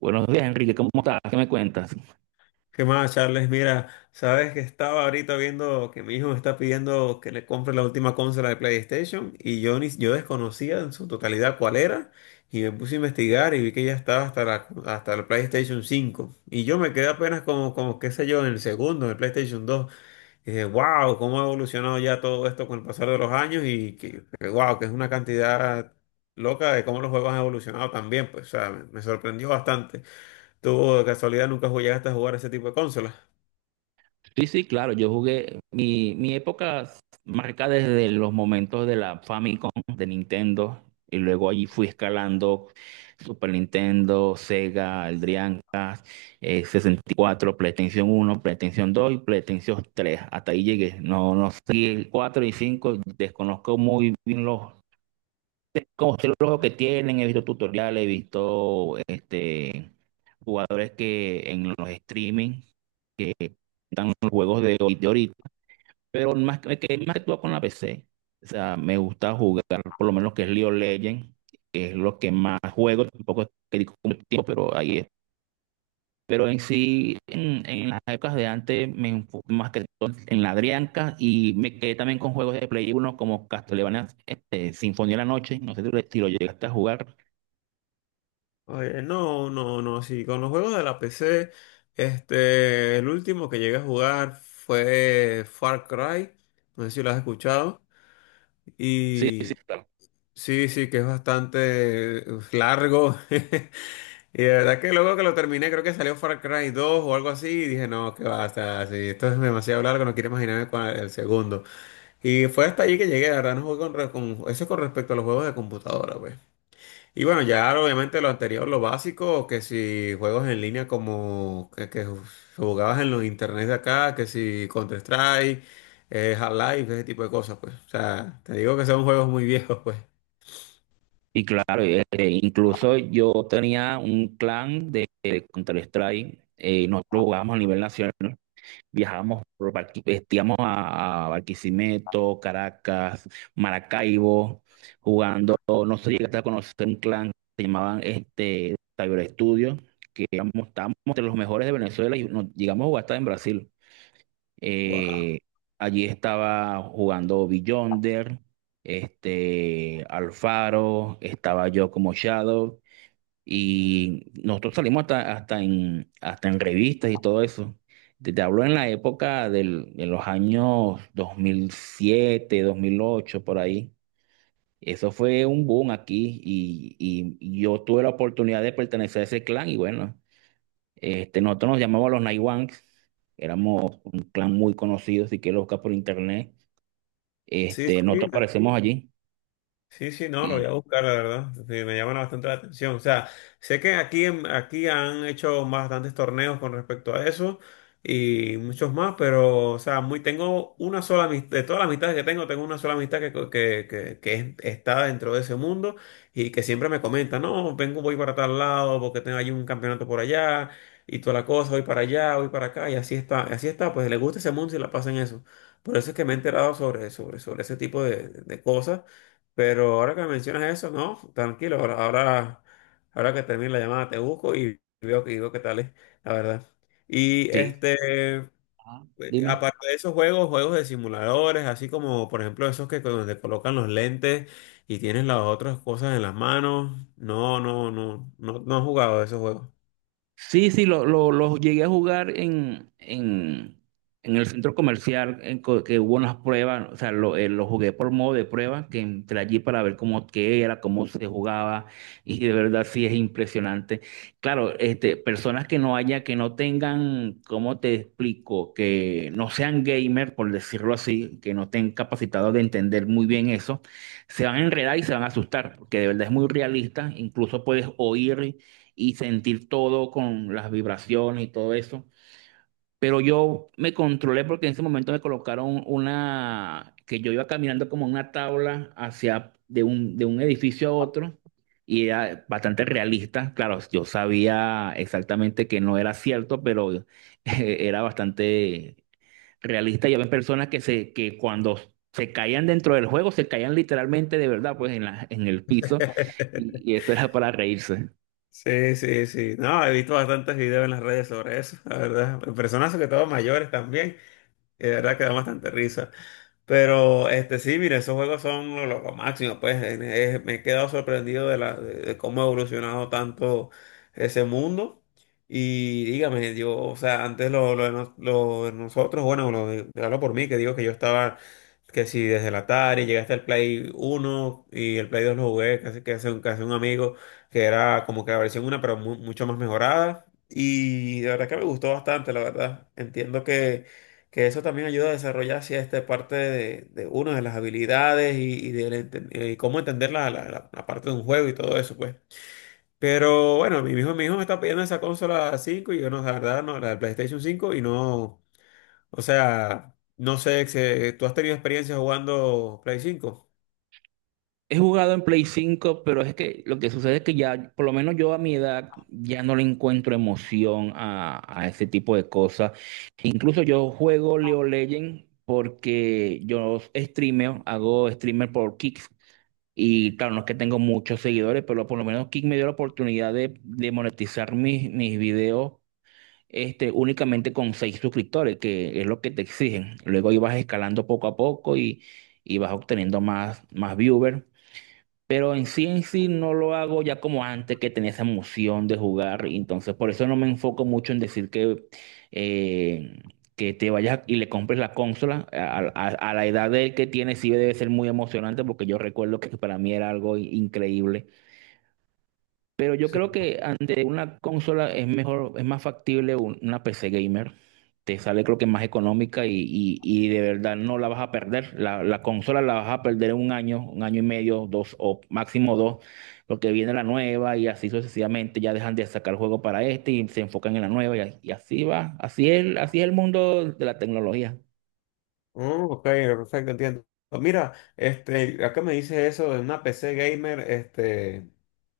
Buenos días, Enrique, ¿cómo estás? ¿Qué me cuentas? ¿Qué más, Charles? Mira, sabes que estaba ahorita viendo que mi hijo me está pidiendo que le compre la última consola de PlayStation y yo, ni, yo desconocía en su totalidad cuál era. Y me puse a investigar y vi que ya estaba hasta la PlayStation 5. Y yo me quedé apenas como, qué sé yo, en el segundo, en el PlayStation 2. Y dije, wow, cómo ha evolucionado ya todo esto con el pasar de los años y que wow, que es una cantidad loca de cómo los juegos han evolucionado también, pues, o sea, me sorprendió bastante. ¿Tú de casualidad nunca llegaste a jugar ese tipo de consolas? Sí, sí, claro, yo jugué mi época marca desde los momentos de la Famicom de Nintendo, y luego allí fui escalando Super Nintendo, Sega, el Dreamcast, 64, PlayStation Uno, PlayStation Dos, y PlayStation 3. Hasta ahí llegué. No, no sé, el 4 y 5 desconozco muy bien los, como sé los juegos que tienen, he visto tutoriales, he visto jugadores que en los streaming están los juegos de, de ahorita, pero más más que todo con la PC. O sea, me gusta jugar por lo menos que es League of Legends, que es lo que más juego, tampoco es que dedico mucho tiempo, pero ahí es. Pero en sí, en las épocas de antes, me enfoqué más que todo en la Drianca y me quedé también con juegos de Play 1 como Castlevania, Sinfonía de la Noche, no sé si lo llegaste a jugar. Oye, no, no, no, sí, con los juegos de la PC, este, el último que llegué a jugar fue Far Cry, no sé si lo has escuchado. Sí, sí. Y sí, sí, que es bastante largo, y de verdad que luego que lo terminé, creo que salió Far Cry 2 o algo así, y dije, no, que basta, sí, esto es demasiado largo, no quiero imaginarme cuál es el segundo. Y fue hasta allí que llegué, la verdad, no jugué eso es con respecto a los juegos de computadora, pues. Y bueno, ya obviamente lo anterior, lo básico, que si juegos en línea como que jugabas en los internet de acá, que si Counter-Strike, Half-Life, ese tipo de cosas, pues. O sea, te digo que son juegos muy viejos, pues. Y claro, incluso yo tenía un clan de Counter-Strike, nosotros jugábamos a nivel nacional, viajábamos por íbamos a Barquisimeto, Caracas, Maracaibo, jugando. No sé si llegaste a conocer un clan que se llamaban Cyber Studios, que éramos, estábamos entre los mejores de Venezuela y nos llegamos a jugar hasta en Brasil. Wow. Eh, allí estaba jugando Beyonder, Alfaro, estaba yo como Shadow, y nosotros salimos hasta, hasta en revistas y todo eso. Te hablo en la época del, de los años 2007, 2008 por ahí. Eso fue un boom aquí, y yo tuve la oportunidad de pertenecer a ese clan y bueno. Nosotros nos llamábamos los Naiwanks, éramos un clan muy conocido, si quieres buscar por internet. Sí, sí. Nosotros aparecemos allí. Sí, sí, no, lo voy a Y buscar, la verdad. Sí, me llaman bastante la atención. O sea, sé que aquí, aquí han hecho bastantes torneos con respecto a eso y muchos más, pero, o sea, muy, tengo una sola amistad, de todas las amistades que tengo, tengo una sola amistad que, co- que es- está dentro de ese mundo, y que siempre me comenta, no, vengo, voy para tal lado porque tengo allí un campeonato por allá y toda la cosa, voy para allá, voy para acá y así está, pues le gusta ese mundo y la pasa en eso. Por eso es que me he enterado sobre ese tipo de cosas. Pero ahora que me mencionas eso, no, tranquilo, ahora que termine la llamada te busco y veo que digo qué tal es, la verdad. Y sí. este, eh, Ajá, dime. aparte de esos juegos, juegos de simuladores, así como por ejemplo esos que donde colocan los lentes y tienes las otras cosas en las manos, no, no, no, no, no he jugado esos juegos. Sí, sí, lo llegué a jugar en, en el centro comercial, que hubo unas pruebas. O sea, lo jugué por modo de prueba, que entré allí para ver cómo qué era, cómo se jugaba, y de verdad sí es impresionante. Claro, personas que no haya, que no tengan, ¿cómo te explico? Que no sean gamer, por decirlo así, que no estén capacitados de entender muy bien eso, se van a enredar y se van a asustar, porque de verdad es muy realista, incluso puedes oír y sentir todo con las vibraciones y todo eso. Pero yo me controlé porque en ese momento me colocaron una, que yo iba caminando como una tabla hacia de un edificio a otro, y era bastante realista. Claro, yo sabía exactamente que no era cierto, pero era bastante realista. Y había personas que, que cuando se caían dentro del juego, se caían literalmente de verdad, pues en en el piso, y y eso era para reírse. Sí, sí, sí. No, he visto bastantes videos en las redes sobre eso, la verdad. Personas sobre todo mayores también, y de verdad que da bastante risa. Pero este sí, mire, esos juegos son lo máximo, pues me he quedado sorprendido de cómo ha evolucionado tanto ese mundo. Y dígame, yo, o sea, antes lo de nosotros, bueno, lo de, hablo por mí, que digo que yo estaba, que si desde el Atari llegué hasta el Play 1 y el Play 2 lo jugué, casi que hace un amigo, que era como que la versión una pero mucho más mejorada. Y la verdad que me gustó bastante, la verdad. Entiendo que eso también ayuda a desarrollar esta parte de una de las habilidades y del cómo entender la parte de un juego y todo eso, pues. Pero bueno, mi hijo me está pidiendo esa consola cinco y yo no, la verdad, no, la del PlayStation 5 y no, o sea, no sé, ¿tú has tenido experiencia jugando Play 5? He jugado en Play 5, pero es que lo que sucede es que ya, por lo menos yo a mi edad, ya no le encuentro emoción a ese tipo de cosas. Incluso yo juego Leo Legend porque yo streameo, hago streamer por Kick. Y claro, no es que tengo muchos seguidores, pero por lo menos Kick me dio la oportunidad de monetizar mis videos, únicamente con 6 suscriptores, que es lo que te exigen. Luego ibas escalando poco a poco, y vas obteniendo más, más viewers. Pero en sí no lo hago ya como antes, que tenía esa emoción de jugar. Y entonces por eso no me enfoco mucho en decir eh, que te vayas y le compres la consola. A la edad de que tiene sí debe ser muy emocionante, porque yo recuerdo que para mí era algo increíble. Pero yo creo que ante una consola es mejor, es más factible una PC gamer. Te sale creo que más económica, y de verdad no la vas a perder. La consola la vas a perder un año y medio, dos o máximo dos, porque viene la nueva y así sucesivamente. Ya dejan de sacar juego para este y se enfocan en la nueva, y así va. Así es el mundo de la tecnología. Oh, ok, perfecto, entiendo. Mira, este, acá me dice eso de una PC gamer, este, o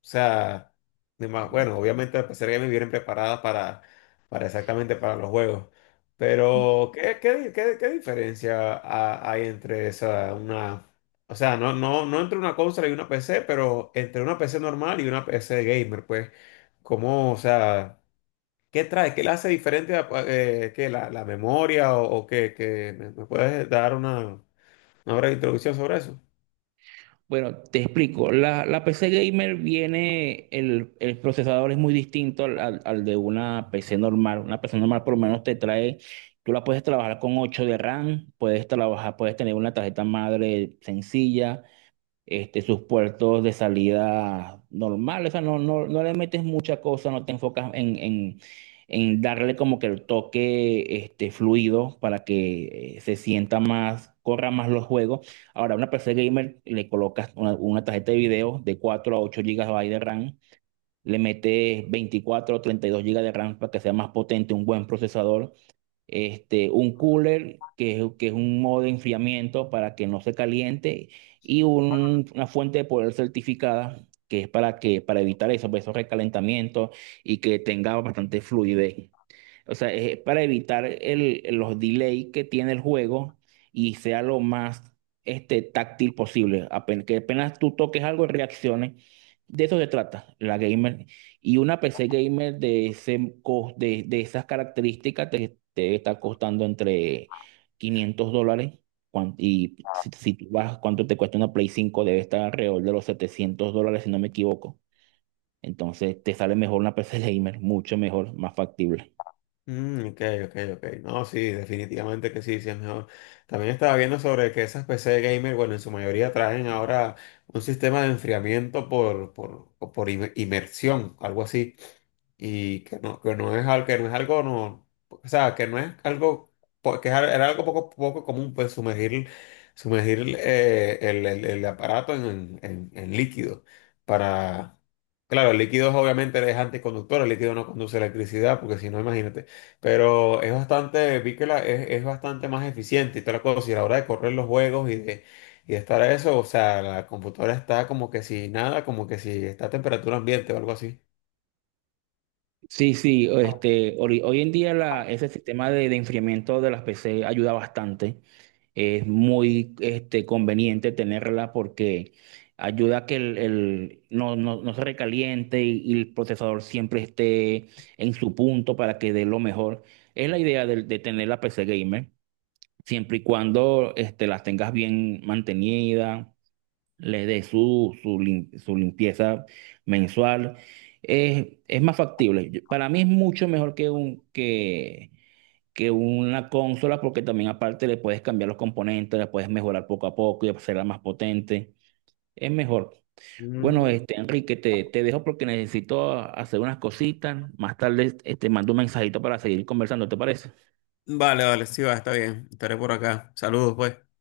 sea, bueno, obviamente las PC gamer vienen preparadas para exactamente para los juegos. Pero ¿qué diferencia hay entre esa, una, o sea, no, no, no entre una consola y una PC, pero entre una PC normal y una PC gamer, pues? ¿Cómo, o sea? ¿Qué trae? ¿Qué la hace diferente a, qué, la memoria o qué? ¿Me puedes dar una breve introducción sobre eso? Bueno, te explico. La PC gamer viene, el procesador es muy distinto al de una PC normal. Una PC normal por lo menos te trae, tú la puedes trabajar con 8 de RAM, puedes trabajar, puedes tener una tarjeta madre sencilla, sus puertos de salida normales. O sea, no le metes mucha cosa, no te enfocas en darle como que el toque fluido, para que se sienta más, corra más los juegos. Ahora, a una PC gamer le colocas una tarjeta de video de 4 a 8 gigas de RAM, le metes 24 o 32 gigas de RAM para que sea más potente, un buen procesador, un cooler, que que es un modo de enfriamiento para que no se caliente, y una fuente de poder certificada, que es para que, para evitar eso, pues, esos recalentamientos, y que tenga bastante fluidez. O sea, es para evitar los delays que tiene el juego, y sea lo más táctil posible. Que apenas tú toques algo, reacciones. De eso se trata la gamer. Y una PC gamer de, de esas características te, te está costando entre $500. Y si tú vas, ¿cuánto te cuesta una Play 5? Debe estar alrededor de los $700, si no me equivoco. Entonces te sale mejor una PC gamer, mucho mejor, más factible. Mm, ok, ok, ok. No, sí, definitivamente que sí, sí es mejor. También estaba viendo sobre que esas PC gamer, bueno, en su mayoría traen ahora un sistema de enfriamiento por inmersión, algo así. Y que no es algo, no, o sea, que no es algo, era algo poco común, pues sumergir el aparato en líquido para. Claro, el líquido es obviamente es anticonductor, el líquido no conduce electricidad, porque si no, imagínate. Pero es bastante, vi que es bastante más eficiente y toda la cosa. Y a la hora de correr los juegos y de estar a eso, o sea, la computadora está como que si nada, como que si está a temperatura ambiente o algo así. Sí, sí, hoy en día ese sistema de enfriamiento de las PC ayuda bastante. Es muy conveniente tenerla, porque ayuda a que no se recaliente, y el procesador siempre esté en su punto para que dé lo mejor. Es la idea de tener la PC gamer, siempre y cuando las tengas bien mantenida, le dé su limpieza mensual. Es más factible. Para mí es mucho mejor que una consola, porque también aparte le puedes cambiar los componentes, la puedes mejorar poco a poco y hacerla más potente. Es mejor. Bueno, Enrique, te dejo porque necesito hacer unas cositas. Más tarde, mando un mensajito para seguir conversando, ¿te parece? Vale, vale, sí va, está bien. Estaré por acá. Saludos, pues.